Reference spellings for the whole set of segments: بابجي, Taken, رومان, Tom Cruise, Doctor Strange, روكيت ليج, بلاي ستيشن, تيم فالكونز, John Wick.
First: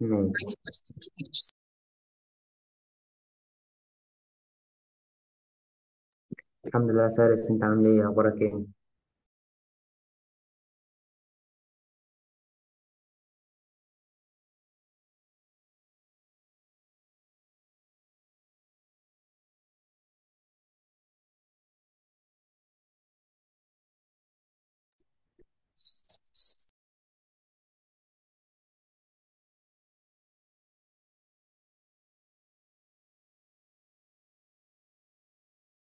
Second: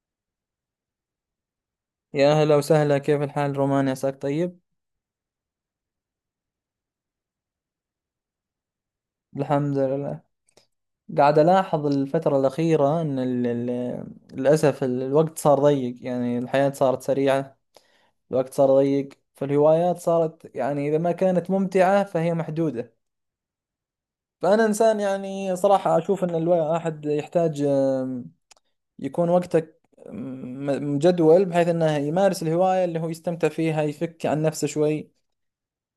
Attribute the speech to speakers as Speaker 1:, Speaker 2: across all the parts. Speaker 1: ماشي.
Speaker 2: يا أهلا وسهلا، كيف الحال رومان، عساك طيب؟
Speaker 1: الحمد لله يا فارس، انت عامل ايه؟ اخبارك ايه؟
Speaker 2: الحمد لله. قاعد ألاحظ الفترة الأخيرة أن للأسف الوقت صار ضيق، يعني الحياة صارت سريعة، الوقت صار ضيق، فالهوايات صارت يعني إذا ما كانت ممتعة فهي محدودة. فأنا إنسان يعني صراحة أشوف أن الواحد يحتاج، يكون وقتك مجدول بحيث أنه يمارس الهواية اللي هو يستمتع فيها، يفك عن نفسه شوي.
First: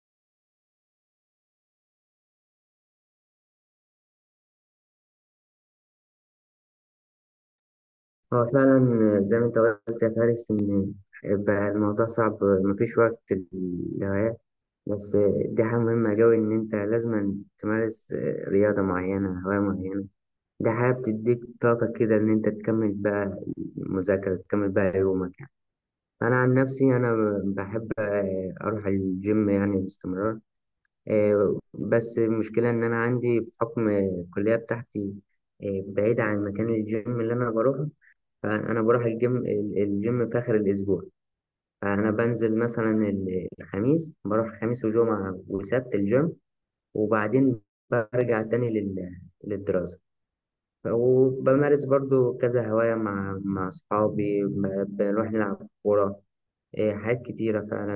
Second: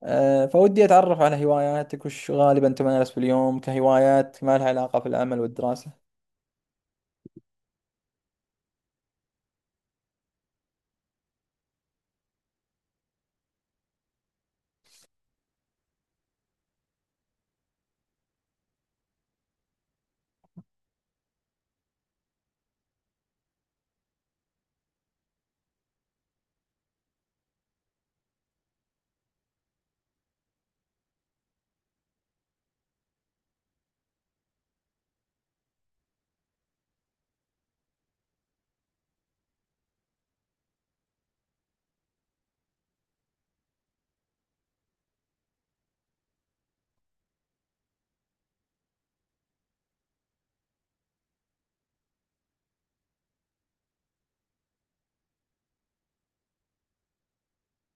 Speaker 2: فودي أتعرف على هواياتك، وش غالبا تمارس في اليوم كهوايات ما لها علاقة في العمل والدراسة؟
Speaker 1: هو فعلا زي ما انت قلت يا فارس ان بقى الموضوع صعب، مفيش وقت للهوايات. بس دي حاجة مهمة أوي إن أنت لازم تمارس رياضة معينة، هواية معينة. دي حاجة بتديك طاقة كده إن أنت تكمل بقى المذاكرة، تكمل بقى يومك يعني. أنا عن نفسي بحب أروح الجيم يعني باستمرار. بس المشكلة إن أنا عندي بحكم الكلية بتاعتي، بعيدة عن مكان الجيم اللي أنا بروحه. فأنا بروح الجيم الجيم في آخر الأسبوع. فأنا بنزل مثلا الخميس، بروح خميس وجمعة وسبت الجيم. وبعدين برجع تاني للدراسة. وبمارس برضو كذا هواية مع أصحابي، بنروح نلعب كورة. حاجات كتيرة فعلا،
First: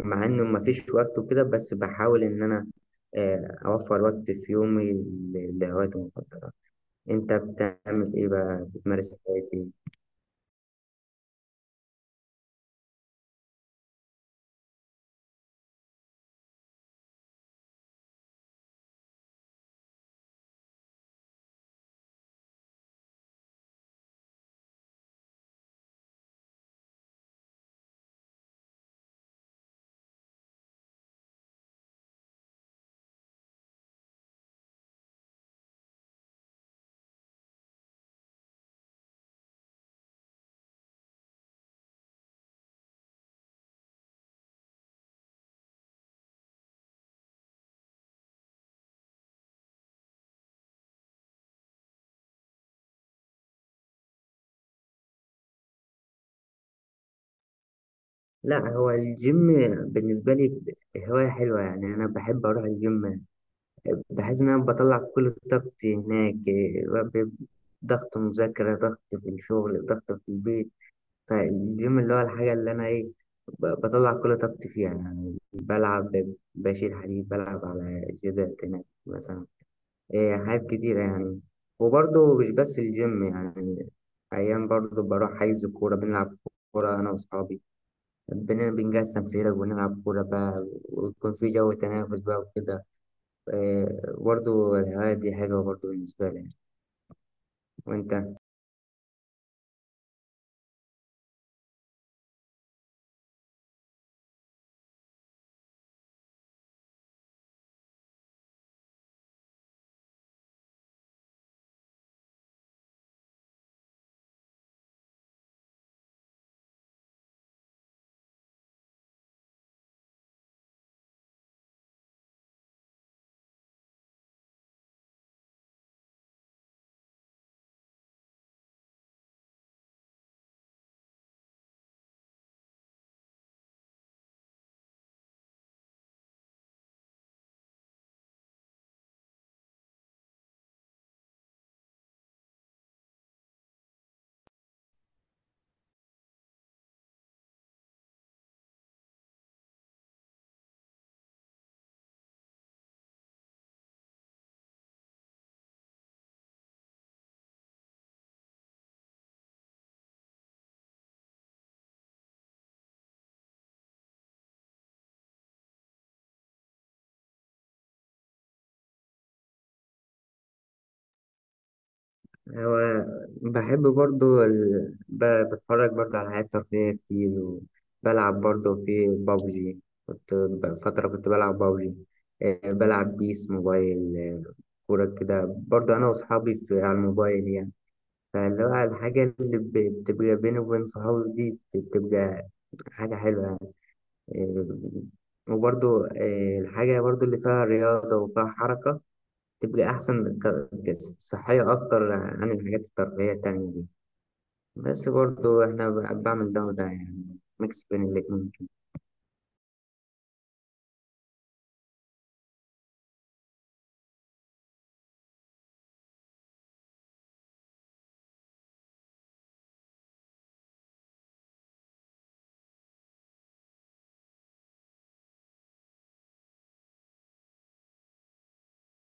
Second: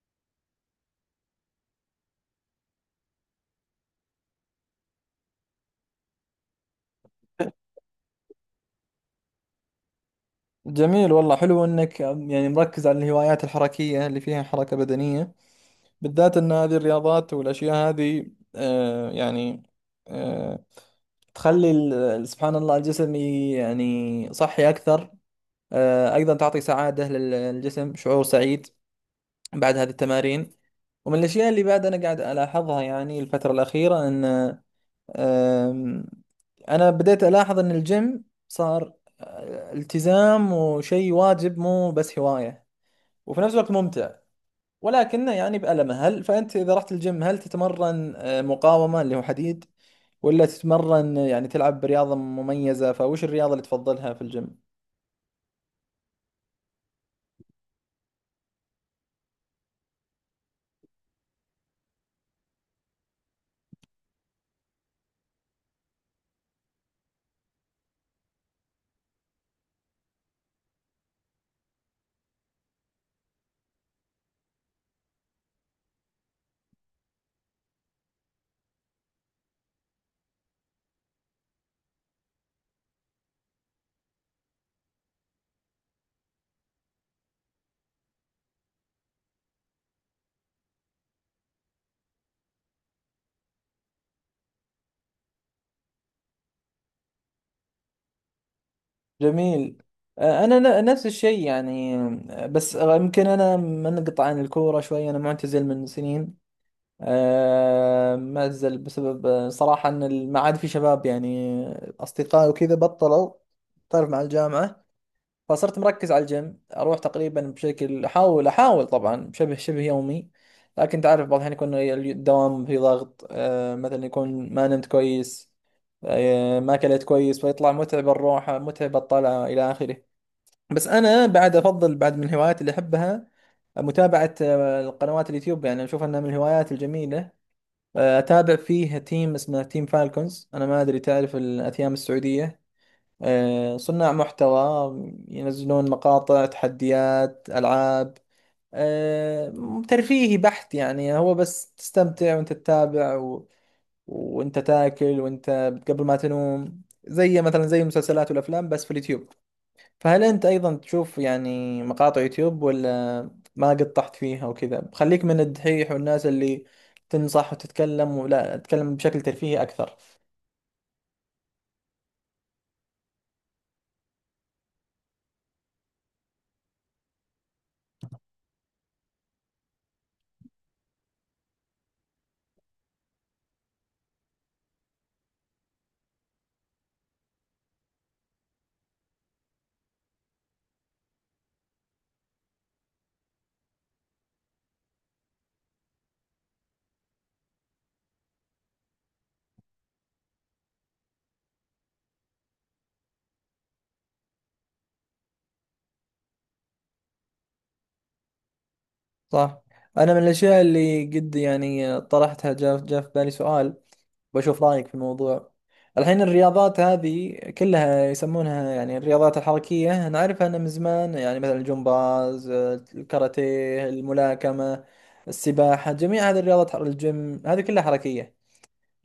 Speaker 1: مع إنه مفيش وقت وكده، بس بحاول إن أنا أوفر وقت في يومي لهوايتي المفضلة. أنت بتعمل إيه بقى؟ بتمارس هوايتي؟
Speaker 2: جميل والله، حلو إنك يعني مركز على الهوايات الحركية اللي فيها حركة بدنية، بالذات إن هذه الرياضات والأشياء هذه آه، يعني آه، تخلي سبحان الله الجسم يعني صحي أكثر. أيضا تعطي سعادة للجسم، شعور سعيد بعد هذه التمارين. ومن الأشياء اللي بعد أنا قاعد ألاحظها يعني الفترة الأخيرة، أن أم، أنا بديت ألاحظ إن الجيم صار التزام وشيء واجب، مو بس هواية، وفي نفس الوقت ممتع، ولكنه يعني بألمه. هل فأنت إذا رحت الجيم هل تتمرن مقاومة اللي هو حديد، ولا تتمرن يعني تلعب برياضة مميزة؟ فوش الرياضة اللي تفضلها في الجيم؟
Speaker 1: لا، هو الجيم بالنسبة لي هواية حلوة يعني. أنا بحب أروح الجيم، بحس إن أنا بطلع كل طاقتي هناك. ضغط مذاكرة، ضغط في الشغل، ضغط في البيت. فالجيم اللي هو الحاجة اللي أنا إيه، بطلع كل طاقتي فيها يعني. بلعب، بشيل حديد، بلعب على جدار هناك مثلا. إيه، حاجات كتيرة يعني. وبرضه مش بس الجيم يعني، أيام برضه بروح حيز كورة بنلعب كورة أنا وأصحابي. بنقسم فرق ونلعب كورة بقى، ويكون في جو تنافس بقى وكده. إيه، برضه الهواية دي حلوة برضه بالنسبة لي. وأنت؟
Speaker 2: جميل. أنا نفس الشيء يعني. أه، بس آه، يمكن أنا منقطع عن الكورة شوي، أنا معتزل من سنين. مأزل بسبب صراحة إن ما عاد في شباب، يعني أصدقائي وكذا بطلوا، تعرف مع الجامعة. فصرت مركز على الجيم، أروح تقريبا بشكل أحاول طبعا بشبه يومي. لكن تعرف بعض الأحيان يكون الدوام في ضغط، مثلا يكون ما نمت كويس، ما أكلت كويس، فيطلع متعب الروحة، متعب الطلعة، إلى آخره. بس أنا بعد أفضل بعد من الهوايات اللي أحبها متابعة القنوات اليوتيوب، يعني أشوف أنها من الهوايات الجميلة. اتابع فيه تيم اسمه تيم فالكونز، انا ما ادري تعرف الاثيام السعوديه؟ صناع محتوى، ينزلون مقاطع تحديات العاب، أه، ترفيهي بحت، يعني هو بس تستمتع وانت تتابع وانت تاكل، وانت قبل ما تنوم، زي مثلا زي المسلسلات والافلام بس في اليوتيوب. فهل أنت أيضا تشوف يعني مقاطع يوتيوب ولا ما قد طحت فيها وكذا؟ خليك من الدحيح والناس اللي تنصح وتتكلم، ولا تتكلم بشكل ترفيهي أكثر؟
Speaker 1: هو بحب برضو بتفرج برضو على حاجات ترفيهية كتير. وبلعب برضو في بابجي، كنت فترة كنت بلعب بابجي. بلعب بيس موبايل. كورة كده برضو أنا وأصحابي على الموبايل يعني. فاللي هو الحاجة اللي بتبقى بيني وبين صحابي دي، بتبقى حاجة حلوة يعني. وبرضو الحاجة برضو اللي فيها رياضة وفيها حركة تبقى أحسن، صحية أكتر عن الحاجات الترفيهية التانية دي. بس برضو احنا بعمل ده وده يعني، ميكس بين الاتنين كده.
Speaker 2: صح. أنا من الأشياء اللي قد يعني طرحتها، جاء في بالي سؤال، بشوف رأيك في الموضوع. الحين الرياضات هذه كلها يسمونها يعني الرياضات الحركية، نعرفها أنا من زمان، يعني مثلا الجمباز، الكاراتيه، الملاكمة، السباحة، جميع هذه الرياضات، الجيم، هذه كلها حركية.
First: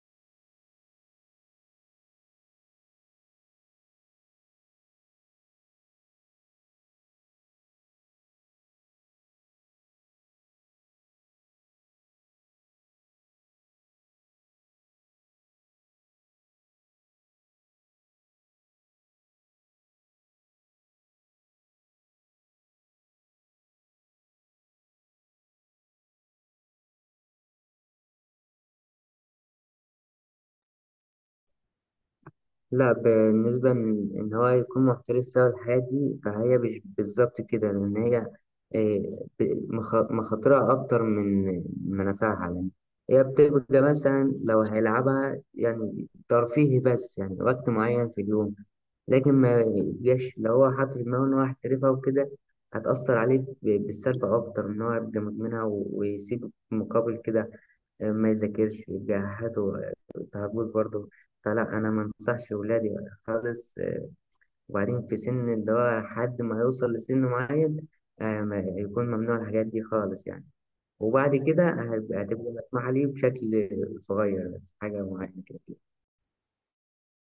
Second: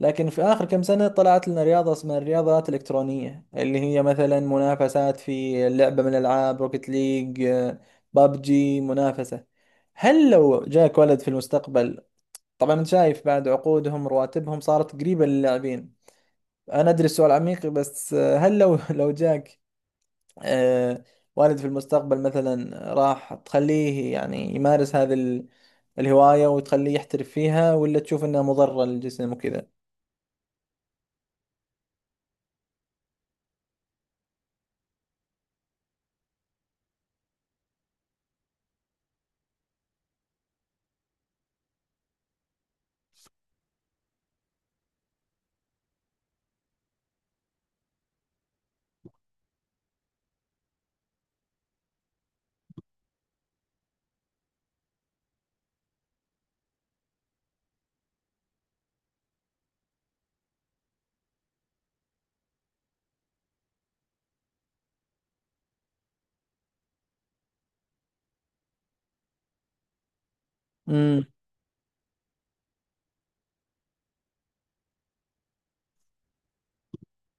Speaker 2: لكن في آخر كم سنة طلعت لنا رياضة اسمها الرياضات الإلكترونية، اللي هي مثلا منافسات في لعبة من الألعاب، روكيت ليج، بابجي، منافسة. هل لو جاك ولد في المستقبل، طبعا أنت شايف بعد عقودهم، رواتبهم صارت قريبة للاعبين، أنا أدري السؤال عميق، بس هل لو لو جاك آه، والد في المستقبل، مثلا راح تخليه يعني يمارس هذه الهواية وتخليه يحترف فيها، ولا تشوف أنها مضرة للجسم وكذا؟
Speaker 1: لا، بالنسبة ان إن هو يكون محترف فيها الحياة دي، فهي مش بالظبط كده، لان هي إيه، مخاطرها اكتر من منافعها يعني. هي بتبقى مثلا لو هيلعبها يعني ترفيهي بس، يعني وقت معين في اليوم. لكن ما يبقاش لو هو حاطط في دماغه ان هو هيحترفها وكده، هتأثر عليه بالسلب أكتر. إن هو يبقى مدمنها ويسيب مقابل كده، ما يذاكرش، يجهده، تهجس برضه. فلا، انا ما انصحش ولادي خالص. وبعدين في سن اللي هو حد ما يوصل لسن معين، يكون ممنوع الحاجات دي خالص يعني. وبعد كده هتبقى مسموحة ليه بشكل صغير، بس حاجة معينة كده.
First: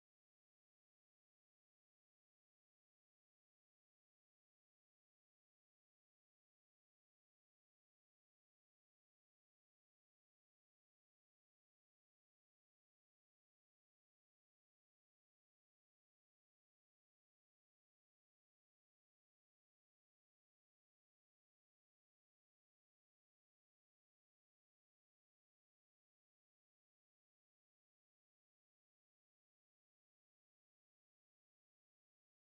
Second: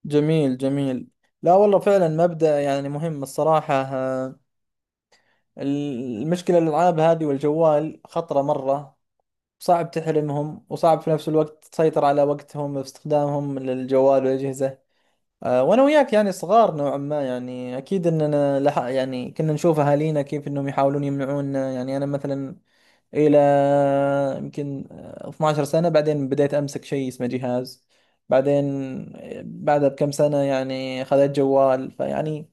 Speaker 2: جميل جميل. لا والله، فعلا مبدأ يعني مهم الصراحة. المشكلة الألعاب هذه والجوال خطرة مرة، صعب تحرمهم، وصعب في نفس الوقت تسيطر على وقتهم في استخدامهم للجوال والأجهزة. وأنا وياك يعني صغار نوعا ما، يعني أكيد أننا لح يعني كنا نشوف أهالينا كيف أنهم يحاولون يمنعونا، يعني أنا مثلا الى يمكن 12 سنة بعدين بديت امسك شيء اسمه جهاز، بعدين بعدها بكم سنة يعني خذيت جوال، فيعني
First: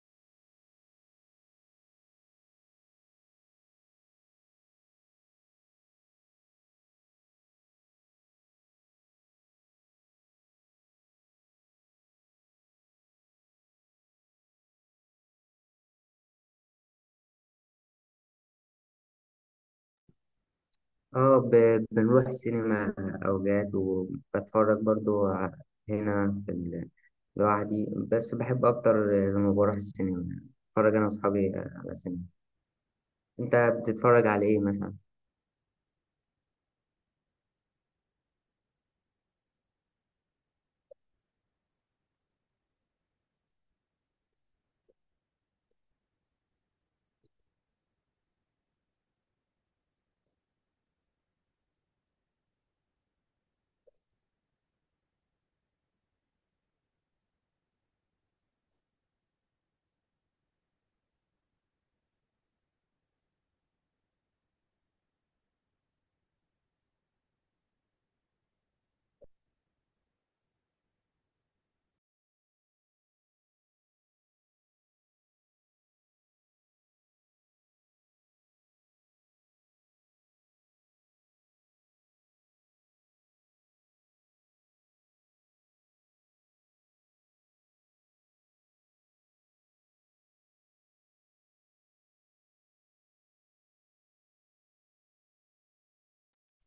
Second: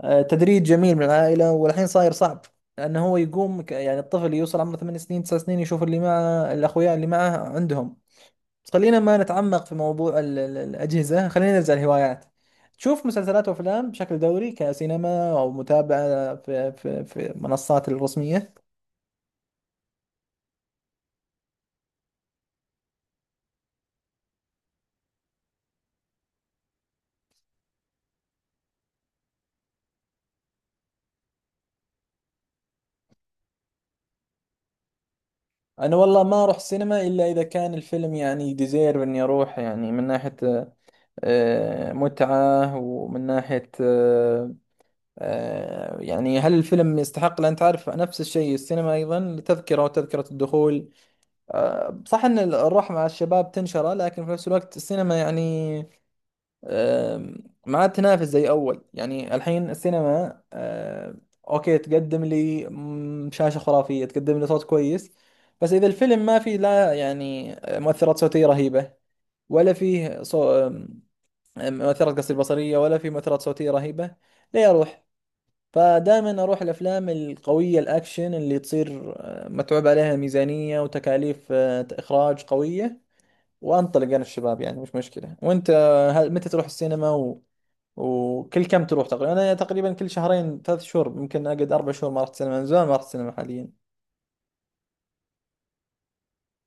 Speaker 2: تدريج جميل من العائلة. والحين صاير صعب، لانه هو يقوم يعني الطفل يوصل عمره 8 سنين، 9 سنين، يشوف اللي معه الاخويا اللي معه عندهم. بس خلينا ما نتعمق في موضوع الاجهزة، خلينا نرجع للهوايات. تشوف مسلسلات وافلام بشكل دوري كسينما او متابعة في منصات الرسمية؟
Speaker 1: اه، بنروح سينما أوقات، وبتفرج برضو هنا في ال- لوحدي، بس بحب أكتر لما بروح السينما بتفرج أنا وأصحابي على سينما. أنت بتتفرج على إيه مثلا؟
Speaker 2: انا والله ما اروح سينما الا اذا كان الفيلم يعني ديزيرف اني اروح، يعني من ناحية متعة، ومن ناحية يعني هل الفيلم يستحق. لان تعرف نفس الشيء السينما ايضا تذكرة، وتذكرة الدخول صح ان الروح مع الشباب تنشره، لكن في نفس الوقت السينما يعني آم، ما عاد تنافس زي اول. يعني الحين السينما اوكي تقدم لي شاشة خرافية، تقدم لي صوت كويس، بس اذا الفيلم ما في لا يعني مؤثرات صوتية رهيبة، ولا فيه صو... آم، مؤثرات قصدي بصرية، ولا فيه مؤثرات صوتية رهيبة، ليه اروح؟ فدائما اروح الافلام القوية، الاكشن اللي تصير متعوب عليها، ميزانية وتكاليف اخراج قوية، وانطلق انا الشباب يعني مش مشكلة. وانت متى تروح السينما؟ وكل كم تروح تقريبا؟ انا تقريبا كل شهرين، ثلاث شهور، يمكن اقعد اربع شهور ما رحت سينما، من زمان ما رحت سينما حاليا.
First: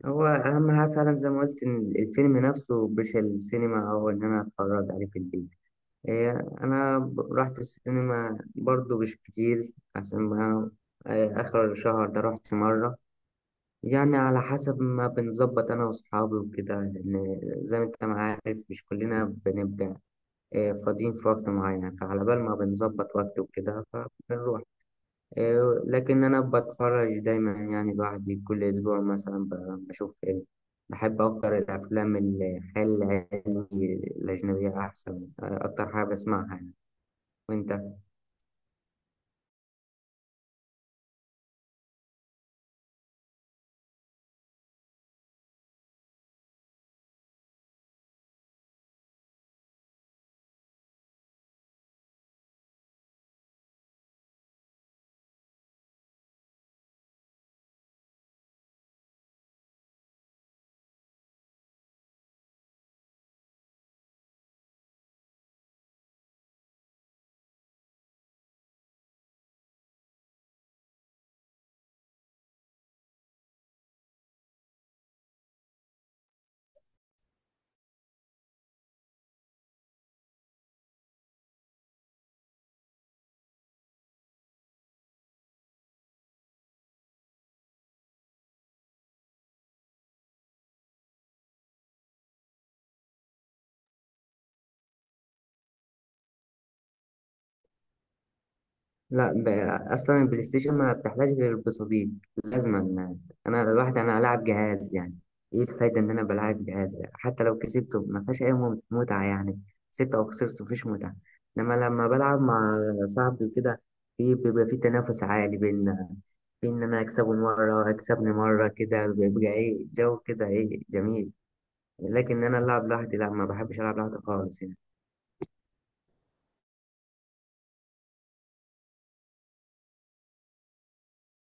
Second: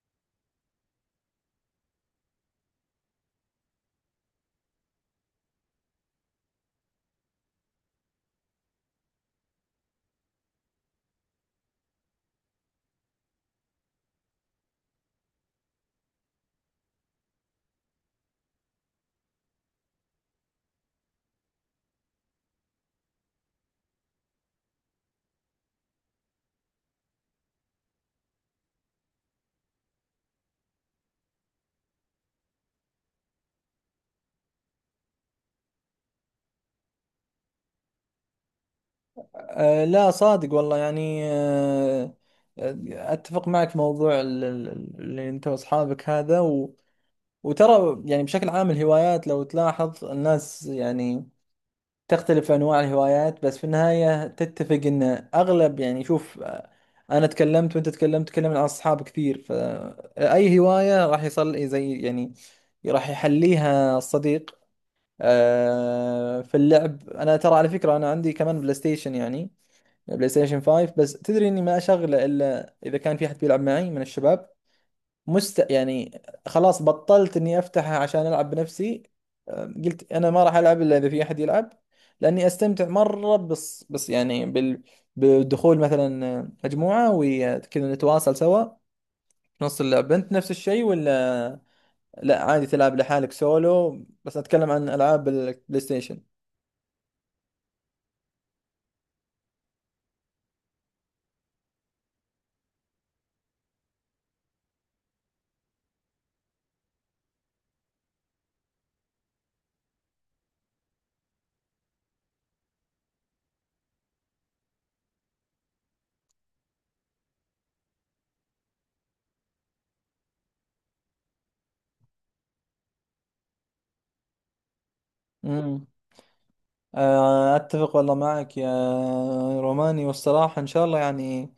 Speaker 1: هو أهم حاجة فعلا زي ما قلت إن الفيلم نفسه، مش السينما أو إن أنا أتفرج عليه في البيت. إيه، أنا رحت السينما برضو مش كتير، عشان ما إيه، آخر الشهر ده رحت مرة. يعني على حسب ما بنظبط أنا وأصحابي وكده، لأن زي ما أنت ما عارف، مش كلنا بنبقى إيه، فاضيين في وقت معين. فعلى بال ما بنظبط وقت وكده فبنروح. لكن أنا بتفرج دايما يعني، بعد كل أسبوع مثلا بشوف فيلم. بحب أكتر الأفلام الخيال العلمي، الأجنبية أحسن، أكتر حاجة بسمعها يعني. وأنت؟
Speaker 2: أه لا، صادق والله، يعني أه آه، اتفق معك في موضوع اللي انت واصحابك هذا وترى يعني بشكل عام الهوايات لو تلاحظ الناس يعني تختلف أنواع الهوايات، بس في النهاية تتفق إن أغلب، يعني شوف أنا تكلمت وأنت تكلمت، تكلمنا عن أصحاب كثير، فأي هواية راح يصل زي يعني راح يحليها الصديق. في اللعب، أنا ترى على فكرة أنا عندي كمان بلاي ستيشن، يعني بلاي ستيشن 5، بس تدري إني ما أشغله إلا إذا كان في أحد بيلعب معي من الشباب مست يعني. خلاص بطلت اني افتحها عشان العب بنفسي. قلت انا ما راح العب الا اذا في احد يلعب، لاني استمتع مره. بس يعني بدخول مثلا مجموعه وكذا نتواصل سوا في نص اللعبه. انت نفس الشيء، ولا لا عادي تلعب لحالك سولو؟ بس اتكلم عن العاب البلاي ستيشن.
Speaker 1: لا. أصلا البلاي ستيشن ما بتحتاج غير بصديق، لازما يعني. أنا الواحد ألعب جهاز يعني، إيه الفايدة إن أنا بلعب جهاز؟ حتى لو كسبته ما فيهاش أي متعة يعني، كسبت أو خسرت مفيش متعة. إنما لما بلعب مع صاحبي كده، في بيبقى في تنافس عالي بيننا، في إن أنا أكسبه مرة، أكسبني مرة، كده بيبقى إيه، جو كده، إيه، جميل. لكن أنا ألعب لوحدي لا، ما بحبش ألعب لوحدي خالص يعني.
Speaker 2: أتفق والله معك يا روماني، والصراحة إن شاء الله، يعني إن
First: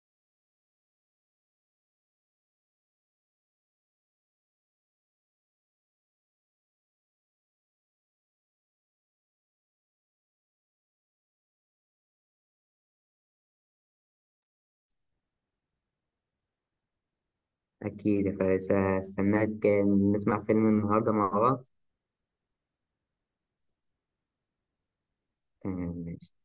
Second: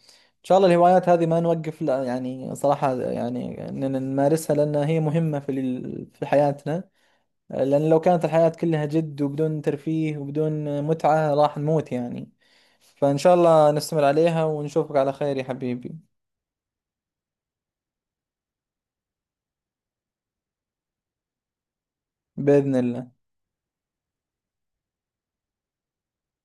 Speaker 2: شاء الله الهوايات هذه ما نوقف، لا يعني صراحة يعني إننا نمارسها لأنها هي مهمة في في حياتنا، لأن لو كانت الحياة كلها جد وبدون ترفيه وبدون متعة راح نموت يعني. فإن شاء الله نستمر عليها، ونشوفك على خير يا حبيبي.
Speaker 1: أكيد، فاستناك نسمع فيلم النهاردة مع
Speaker 2: بإذن الله.
Speaker 1: بعض.